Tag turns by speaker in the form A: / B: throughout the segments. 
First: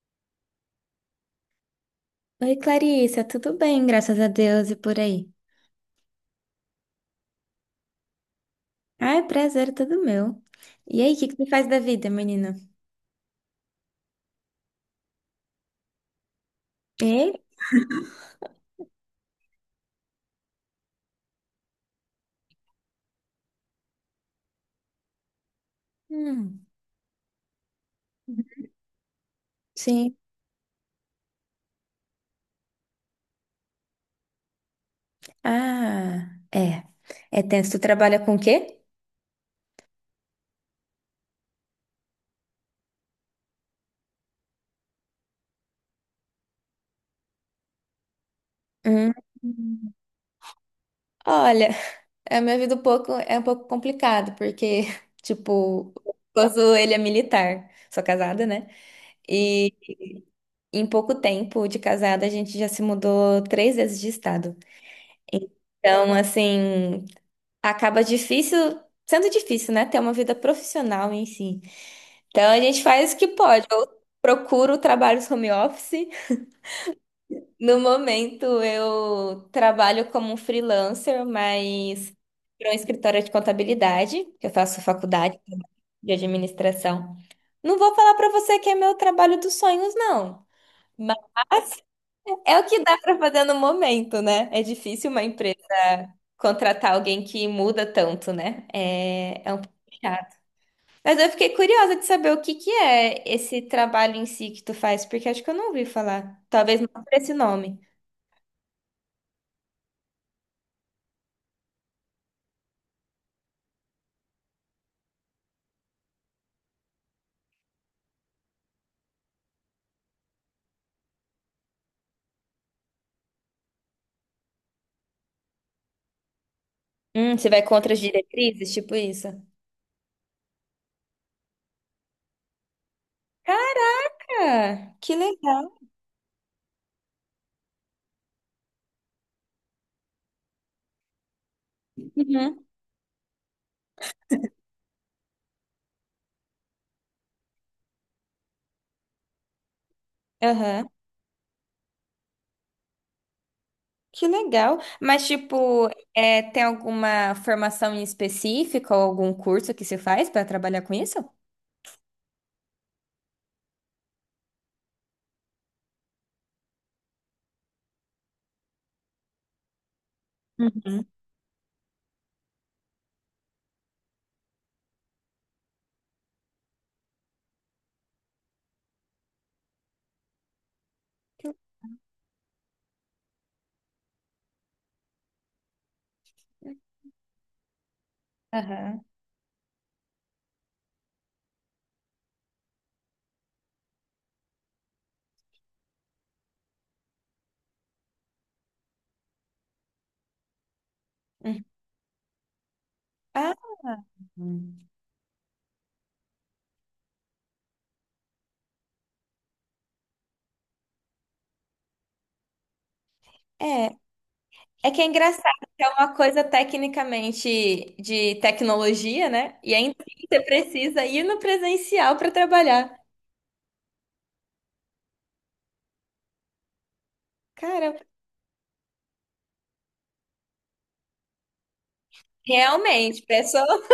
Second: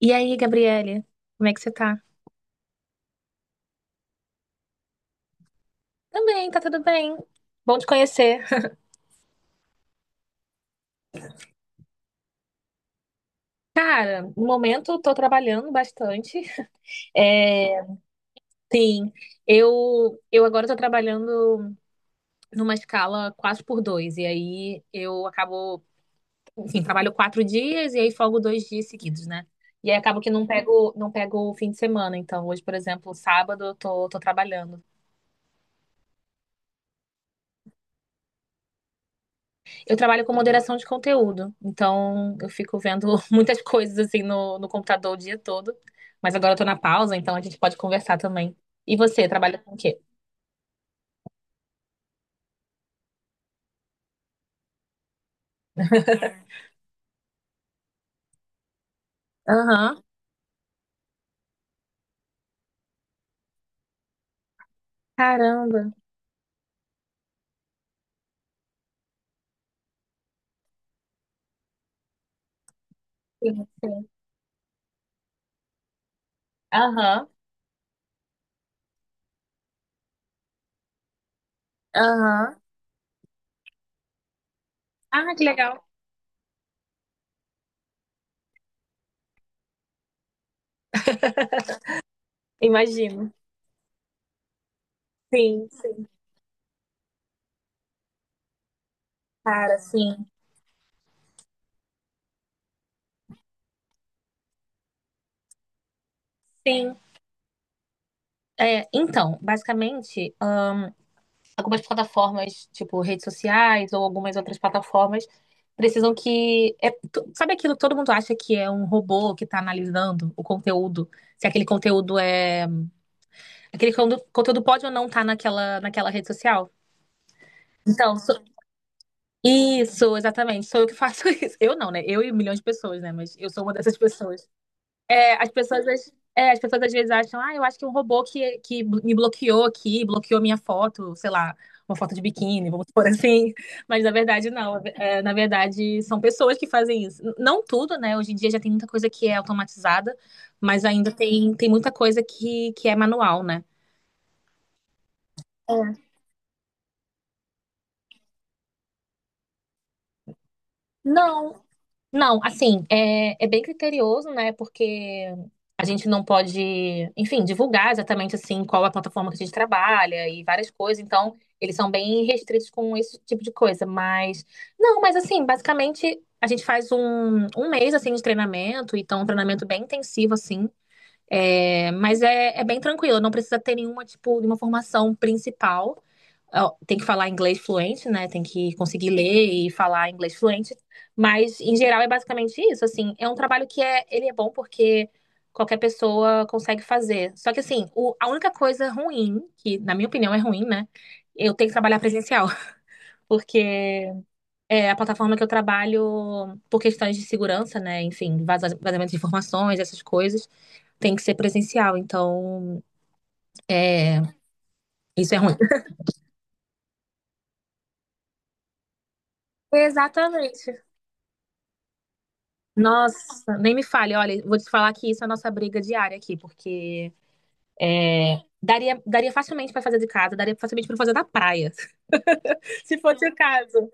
A: E aí, Gabriele, como é que você tá?
B: Oi, Clarissa, tudo bem? Graças a Deus e por aí.
A: Também, tá tudo bem. Bom te conhecer.
B: Ai, prazer, é tudo meu. E aí, o que que tu faz da vida, menina?
A: Cara, no momento eu tô trabalhando bastante.
B: E?
A: É, sim, eu agora tô trabalhando numa escala 4 por dois. E aí eu acabo,
B: Hum,
A: enfim, Trabalho quatro dias e aí folgo dois dias seguidos, né? E aí
B: sim.
A: acabo que não pego o fim de semana. Então, hoje, por exemplo, sábado eu tô trabalhando.
B: Ah, é. É tenso. Tu trabalha com o quê?
A: Eu trabalho com moderação de conteúdo, então eu fico vendo muitas coisas assim no computador o dia todo. Mas agora eu tô na pausa, então a gente pode conversar também. E
B: Hum.
A: você, trabalha com o quê?
B: Olha, a minha vida é um pouco complicado, porque, tipo, o esposo, ele é militar. Sou casada, né? E
A: Aham.
B: em pouco tempo de casada, a gente já se mudou 3 vezes de estado.
A: Caramba.
B: Então, assim, acaba sendo difícil, né? Ter uma vida profissional em si. Então a gente faz o que pode.
A: Sim,
B: Eu
A: sim.
B: procuro trabalhos home office.
A: Aham.
B: No momento eu trabalho como freelancer, mas
A: Aham.
B: para um escritório de contabilidade, que eu faço
A: Ah,
B: faculdade
A: que legal.
B: de administração. Não vou falar para você que é meu trabalho dos sonhos, não. Mas é o que dá para
A: Imagino.
B: fazer no momento, né? É difícil uma empresa
A: Sim, sim.
B: contratar alguém que muda tanto, né? É um pouco
A: Cara, sim.
B: chato. Mas eu fiquei curiosa de saber o que que é esse trabalho em si que tu faz, porque acho que eu não ouvi falar. Talvez não
A: Sim.
B: por esse nome.
A: É, então, basicamente, algumas plataformas, tipo redes sociais ou algumas outras plataformas, precisam que sabe aquilo que todo mundo acha que é um robô que está analisando o conteúdo? Se aquele conteúdo é. Aquele conteúdo pode ou não estar naquela rede social?
B: Você vai contra as
A: Então, sou-
B: diretrizes, tipo isso?
A: isso, exatamente. Sou eu que faço isso. Eu não, né? Eu e milhões de pessoas, né? Mas eu sou uma dessas pessoas.
B: Cara, que
A: É, as
B: legal.
A: é, as pessoas às vezes acham, ah, eu acho que é um robô que me bloqueou aqui, bloqueou minha foto, sei lá, uma foto de
B: Uhum.
A: biquíni, vamos por assim. Mas na verdade, não. É, na verdade, são pessoas que fazem isso. Não tudo, né? Hoje em dia já tem muita coisa que é automatizada, mas
B: Aham.
A: ainda tem muita coisa que é manual, né?
B: Que legal. Mas, tipo,
A: É.
B: tem alguma formação em específica ou algum curso que se faz para trabalhar com isso?
A: Não, Não, assim, é bem criterioso, né? Porque a gente não pode, enfim, divulgar exatamente assim qual é a plataforma que a gente trabalha e várias coisas.
B: Uhum.
A: Então, eles são bem restritos com esse tipo de coisa. Mas, não, mas assim, basicamente a gente faz um mês assim de treinamento, então é um treinamento bem intensivo assim.
B: Que
A: É, mas é bem tranquilo, não precisa ter nenhuma, tipo, nenhuma formação principal. Ó,
B: legal.
A: tem que falar inglês fluente, né? Tem que
B: Aham.
A: conseguir ler e falar inglês fluente. Mas, em geral, é basicamente isso. Assim, é um trabalho que é, ele é bom porque qualquer pessoa consegue fazer. Só que, assim, a única coisa ruim, que na minha opinião é ruim, né? Eu
B: Hum.
A: tenho que trabalhar presencial,
B: Ah,
A: porque é a plataforma que eu trabalho por questões de segurança, né? Enfim, vazamento de informações, essas coisas, tem que ser presencial. Então,
B: é.
A: é,
B: É que é
A: isso é
B: engraçado,
A: ruim.
B: que é uma coisa tecnicamente de tecnologia, né? E ainda assim você
A: Exatamente.
B: precisa ir no presencial para trabalhar.
A: Nossa, nem me fale. Olha, vou te falar que isso é a nossa briga diária aqui, porque
B: Cara,
A: é, daria facilmente pra fazer de casa, daria facilmente pra fazer da praia, se
B: realmente,
A: fosse o
B: pessoa.
A: caso.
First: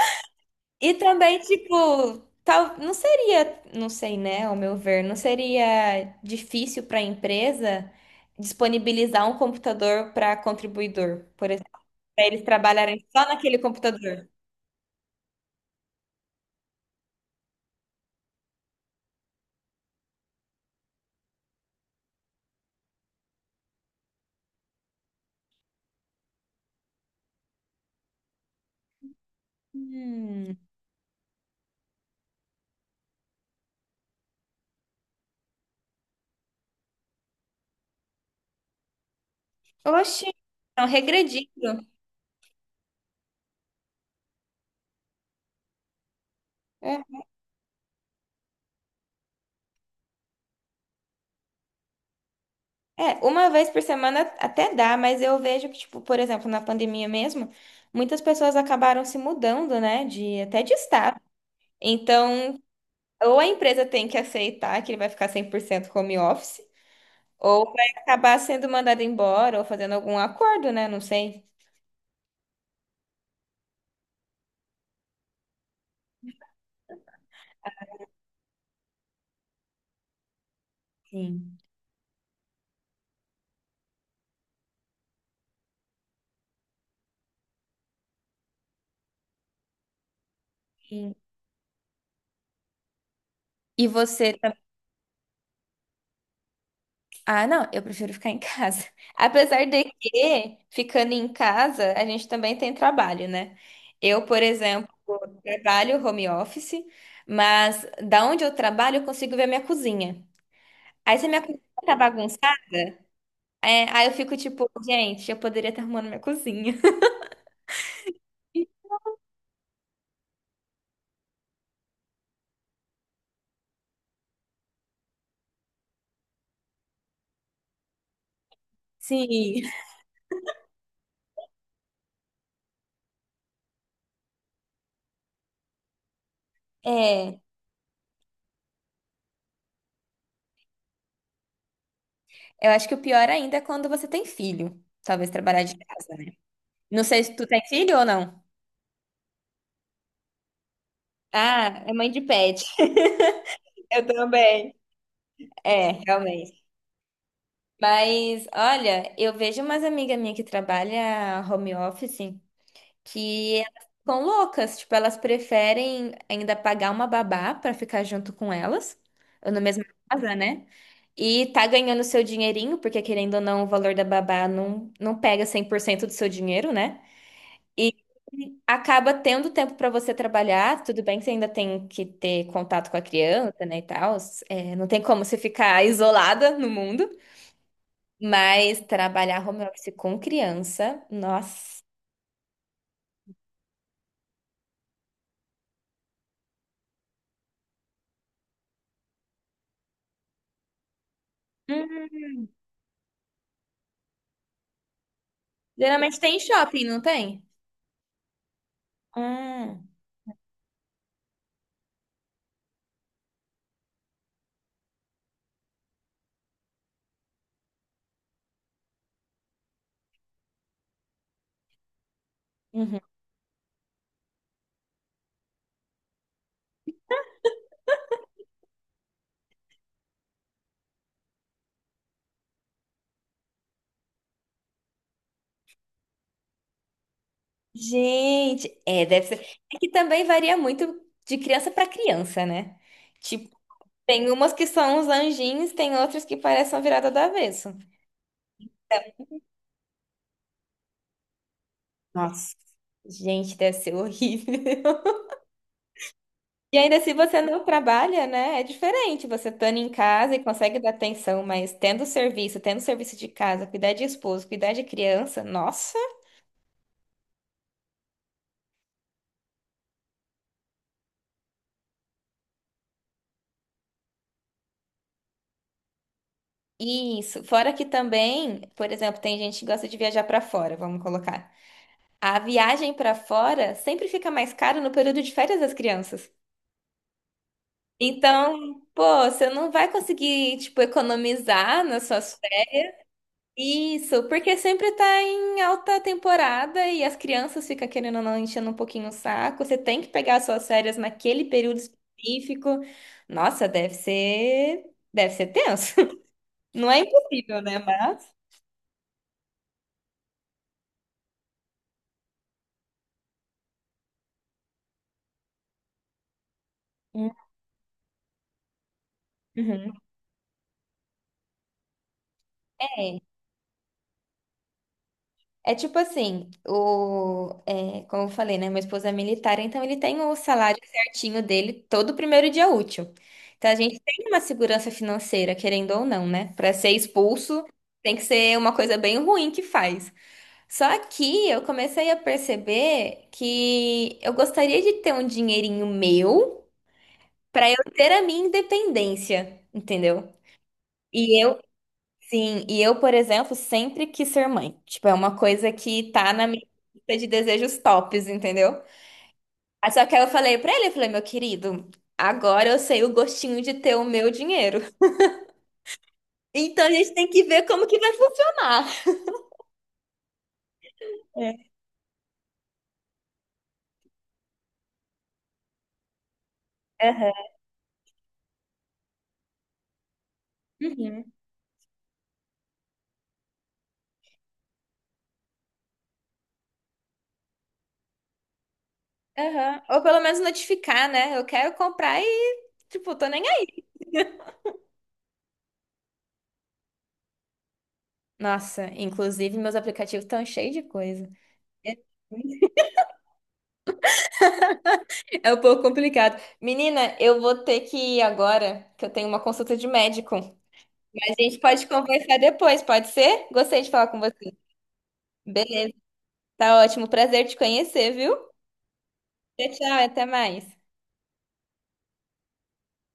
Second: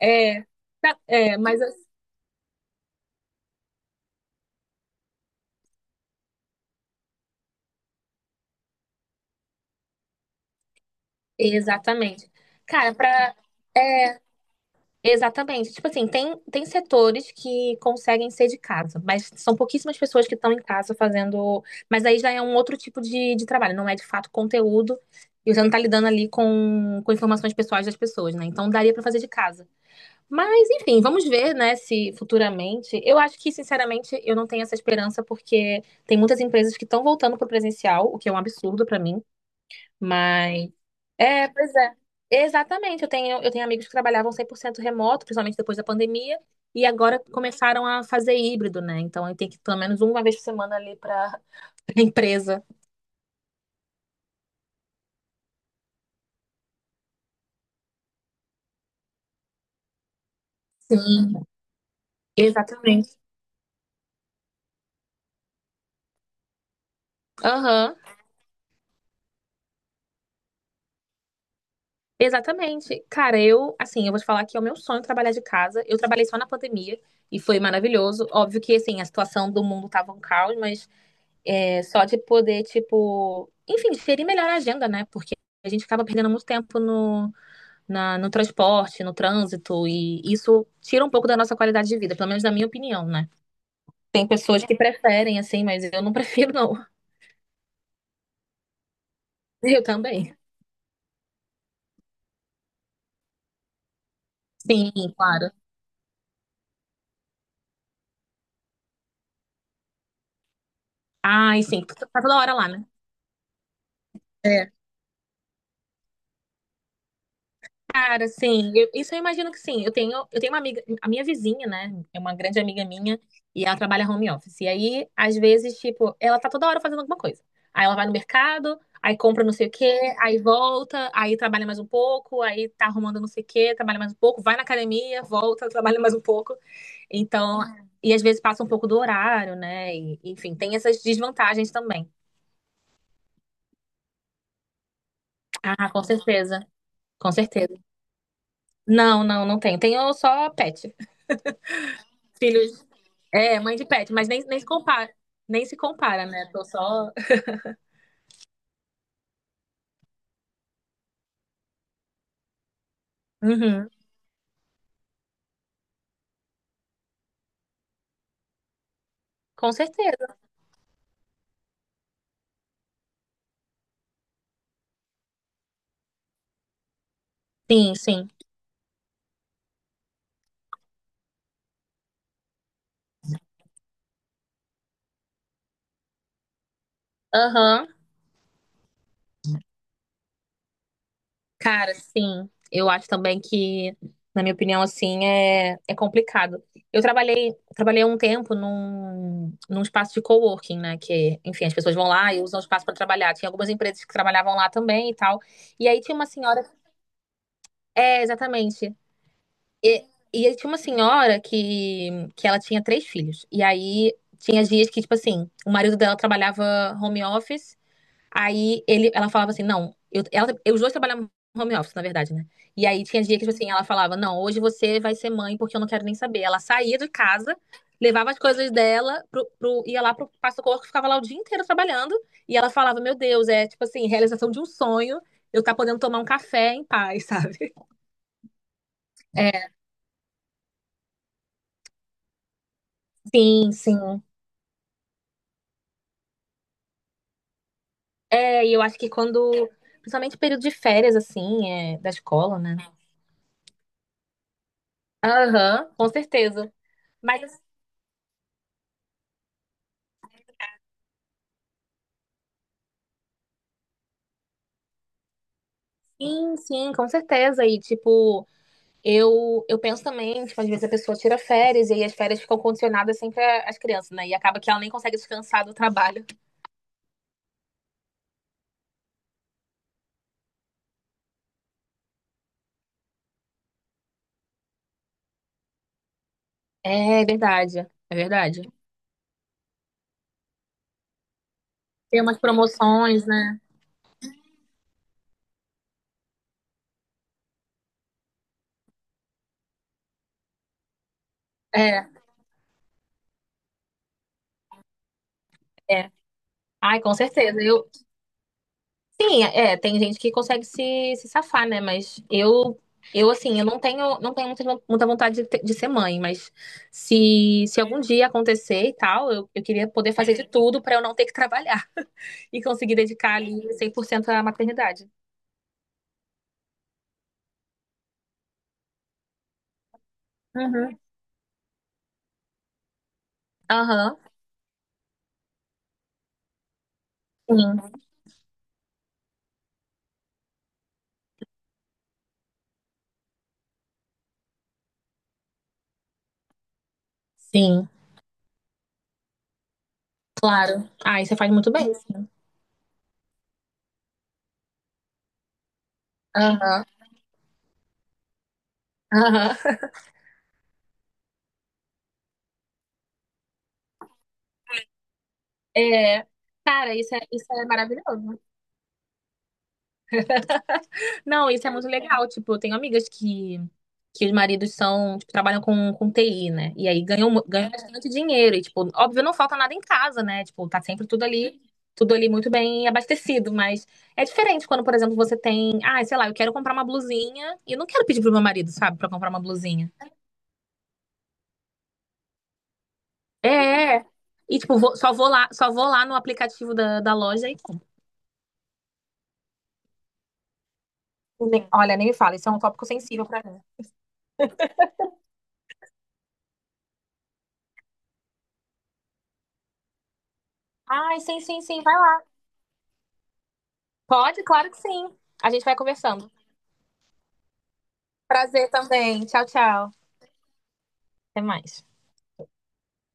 A: É,
B: E
A: é,
B: também,
A: mas assim,
B: tipo, tal, não seria, não sei, né, ao meu ver, não seria difícil para a empresa disponibilizar um computador para contribuidor, por exemplo, para
A: exatamente.
B: eles
A: Cara,
B: trabalharem só
A: pra
B: naquele
A: é,
B: computador.
A: exatamente. Tipo assim, tem setores que conseguem ser de casa, mas são pouquíssimas pessoas que estão em casa fazendo. Mas aí já é um outro tipo de trabalho, não é de fato conteúdo, e você não tá lidando ali com informações pessoais das pessoas, né? Então daria pra fazer de casa.
B: Hum.
A: Mas, enfim, vamos ver, né, se futuramente. Eu acho que, sinceramente, eu não tenho essa esperança, porque tem muitas empresas que estão voltando para o presencial, o que é um absurdo para mim.
B: Oxi,
A: Mas.
B: estão
A: É, pois
B: regredindo.
A: é. Exatamente. Eu tenho amigos que trabalhavam 100% remoto, principalmente depois da pandemia, e agora começaram a fazer híbrido, né? Então, eu tenho que ir pelo menos uma vez por semana ali para a empresa.
B: É, uma vez por semana até dá, mas eu vejo que, tipo, por exemplo, na pandemia mesmo, muitas pessoas acabaram se mudando, né, de até de estado.
A: Sim,
B: Então,
A: exatamente.
B: ou a empresa tem que aceitar que ele vai ficar 100% home office, ou vai
A: Aham.
B: acabar sendo mandado embora ou fazendo algum acordo, né, não sei.
A: Exatamente. Cara, eu, assim, eu vou te falar que é o meu sonho trabalhar de casa. Eu trabalhei só na pandemia e foi maravilhoso. Óbvio que, assim, a situação do mundo tava um caos, mas
B: Sim.
A: é, só de poder, tipo, enfim, gerir melhor a agenda, né? Porque a gente acaba perdendo muito tempo no transporte, no trânsito, e isso tira um
B: Sim.
A: pouco da nossa qualidade de vida, pelo menos na minha opinião, né?
B: E
A: Tem
B: você
A: pessoas que preferem, assim, mas eu não prefiro, não.
B: Ah, não, eu prefiro ficar em casa. Apesar de
A: Eu também.
B: que, ficando em casa, a gente também tem trabalho, né? Eu, por exemplo,
A: Sim, claro.
B: trabalho home office, mas da onde eu trabalho, eu consigo ver a minha cozinha. Aí se a minha cozinha
A: Ai, sim, tá
B: tá
A: toda hora lá,
B: bagunçada,
A: né?
B: aí eu fico tipo,
A: É.
B: gente, eu poderia estar arrumando minha cozinha.
A: Cara, sim, isso eu imagino que sim. Eu tenho uma amiga, a minha vizinha, né? É uma grande amiga minha e ela trabalha home office. E aí, às vezes, tipo, ela tá toda hora fazendo alguma coisa. Aí ela vai no mercado, aí compra não
B: Sim.
A: sei o quê, aí volta, aí trabalha mais um pouco, aí tá arrumando não sei o quê, trabalha mais um pouco, vai na academia, volta, trabalha mais um pouco.
B: É,
A: Então, e às vezes passa um pouco do horário, né? E, enfim, tem essas desvantagens também.
B: eu acho que o pior ainda é quando você tem filho. Talvez trabalhar de
A: Ah, com
B: casa, né?
A: certeza,
B: Não sei
A: com
B: se tu tem
A: certeza.
B: filho ou não.
A: Não, não tenho. Tenho só pet.
B: Ah, é mãe de pet.
A: Filhos. É, mãe de
B: Eu
A: pet, mas nem se
B: também.
A: compara, nem se
B: É,
A: compara, né?
B: realmente.
A: Tô só.
B: Mas, olha, eu vejo umas amigas minhas que trabalham home office que elas
A: Uhum.
B: ficam loucas. Tipo, elas preferem ainda pagar uma babá pra ficar junto com elas, ou na
A: Com
B: mesma casa,
A: certeza.
B: né? E tá ganhando seu dinheirinho, porque querendo ou não, o valor da babá não pega 100% do seu dinheiro, né? E
A: Sim, sim.
B: acaba tendo tempo pra você trabalhar. Tudo bem que você ainda tem que ter contato com a criança, né, e tal. É, não tem como você ficar isolada no mundo.
A: Aham.
B: Mas trabalhar home office com criança, nossa.
A: Cara, sim. Eu acho também que, na minha opinião, assim, é, é complicado. Eu trabalhei um tempo num espaço de coworking, né? Que, enfim, as pessoas vão lá e
B: Hum.
A: usam o espaço para trabalhar. Tinha algumas empresas que trabalhavam lá também e tal. E aí tinha
B: Geralmente
A: uma
B: tem em
A: senhora.
B: shopping, não tem?
A: É, exatamente.
B: Ah,
A: E, e aí tinha uma senhora que ela tinha 3 filhos. E aí tinha dias que, tipo assim, o marido dela trabalhava home office. Aí ele, ela falava assim, não, eu, ela, eu- os dois trabalhavam home office, na verdade, né? E
B: uhum.
A: aí tinha dia que, tipo assim, ela falava, não, hoje você vai ser mãe porque eu não quero nem saber. Ela saía de casa, levava as coisas dela, ia lá pro passa-corpo, ficava lá o dia inteiro trabalhando. E ela falava, meu Deus, é tipo assim, realização de um sonho, eu tá podendo tomar um café em paz, sabe?
B: Gente, deve ser.
A: É,
B: É que também varia muito de criança para criança, né? Tipo,
A: sim, sim.
B: tem umas que são uns anjinhos, tem outras que parecem uma virada do avesso.
A: É, e eu acho que quando. Principalmente período de férias, assim, é, da
B: Nossa,
A: escola, né?
B: gente, deve ser horrível.
A: Aham, com certeza.
B: E ainda se você
A: Mas
B: não trabalha, né? É diferente. Você estando em casa e consegue dar atenção, mas tendo serviço de casa, cuidar de esposo, cuidar de criança, nossa.
A: assim, sim, com certeza. E, tipo, eu penso também, tipo, às vezes a pessoa tira férias e aí as férias ficam condicionadas sempre às crianças, né? E acaba que ela nem consegue descansar do trabalho.
B: Isso. Fora que também, por exemplo, tem gente que gosta de viajar pra fora, vamos colocar. A viagem pra fora sempre fica mais caro no período de férias das crianças.
A: É verdade, é verdade.
B: Então, pô, você não vai conseguir, tipo, economizar nas
A: Tem
B: suas.
A: umas promoções, né?
B: Isso, porque sempre tá em alta temporada e as crianças ficam querendo ou não enchendo um pouquinho o saco. Você tem que pegar suas férias naquele período
A: É,
B: específico. Nossa, deve ser tenso.
A: é.
B: Não
A: Ai,
B: é
A: com certeza.
B: impossível, né?
A: Eu,
B: Mas.
A: sim, é, tem gente que consegue se safar, né? Mas eu assim, eu não tenho muita, muita vontade de, de ser mãe, mas se algum dia acontecer e tal, eu queria
B: Uhum.
A: poder fazer de tudo pra eu não ter que trabalhar e conseguir dedicar ali 100% à maternidade.
B: É tipo assim, como eu falei, né? Meu esposo é militar, então ele tem o salário
A: Uhum.
B: certinho dele todo primeiro dia útil. Então a gente
A: Aham.
B: tem uma segurança financeira, querendo ou não, né? Para ser expulso,
A: Sim,
B: tem que ser uma coisa bem ruim que faz. Só que eu comecei a perceber que eu gostaria de ter um dinheirinho meu para eu
A: sim,
B: ter a minha independência, entendeu?
A: claro. Ah,
B: E
A: isso você faz muito bem.
B: Sim, e eu, por exemplo, sempre quis ser mãe. Tipo, é uma coisa que tá na minha
A: Aham.
B: lista de desejos tops, entendeu?
A: Aham.
B: Aí Só que aí eu falei pra ele, eu falei, meu querido, agora eu sei o gostinho de ter o meu dinheiro.
A: É,
B: Então a
A: cara,
B: gente
A: isso é,
B: tem que
A: isso
B: ver
A: é
B: como que vai
A: maravilhoso.
B: funcionar.
A: Não,
B: É.
A: isso é muito legal. Tipo, eu tenho amigas que os maridos são, tipo, trabalham com TI, né? E aí ganham,
B: Aham.
A: ganham bastante dinheiro. E, tipo, óbvio, não falta nada em casa, né? Tipo, tá sempre
B: Uhum.
A: tudo ali muito bem abastecido. Mas é diferente quando, por exemplo, você tem, ah, sei lá, eu quero comprar uma blusinha e eu não quero pedir pro meu marido, sabe, pra comprar uma
B: Aham.
A: blusinha.
B: Ou pelo menos notificar, né? Eu quero comprar e, tipo, tô nem aí.
A: É. E, tipo, só vou lá no aplicativo da loja e compro.
B: Nossa, inclusive meus aplicativos estão cheios de coisa.
A: Olha, nem me fala, isso é um tópico sensível pra mim.
B: É um pouco complicado. Menina, eu vou ter que ir agora, que eu tenho uma consulta de médico.
A: Ai,
B: Mas
A: sim,
B: a gente
A: sim, sim,
B: pode
A: vai lá.
B: conversar depois, pode ser? Gostei de falar com
A: Pode,
B: você.
A: claro que sim. A gente vai
B: Beleza,
A: conversando.
B: tá ótimo. Prazer te conhecer, viu?
A: Prazer também. Tchau,
B: Tchau,
A: tchau.
B: tchau, até mais.
A: Até mais.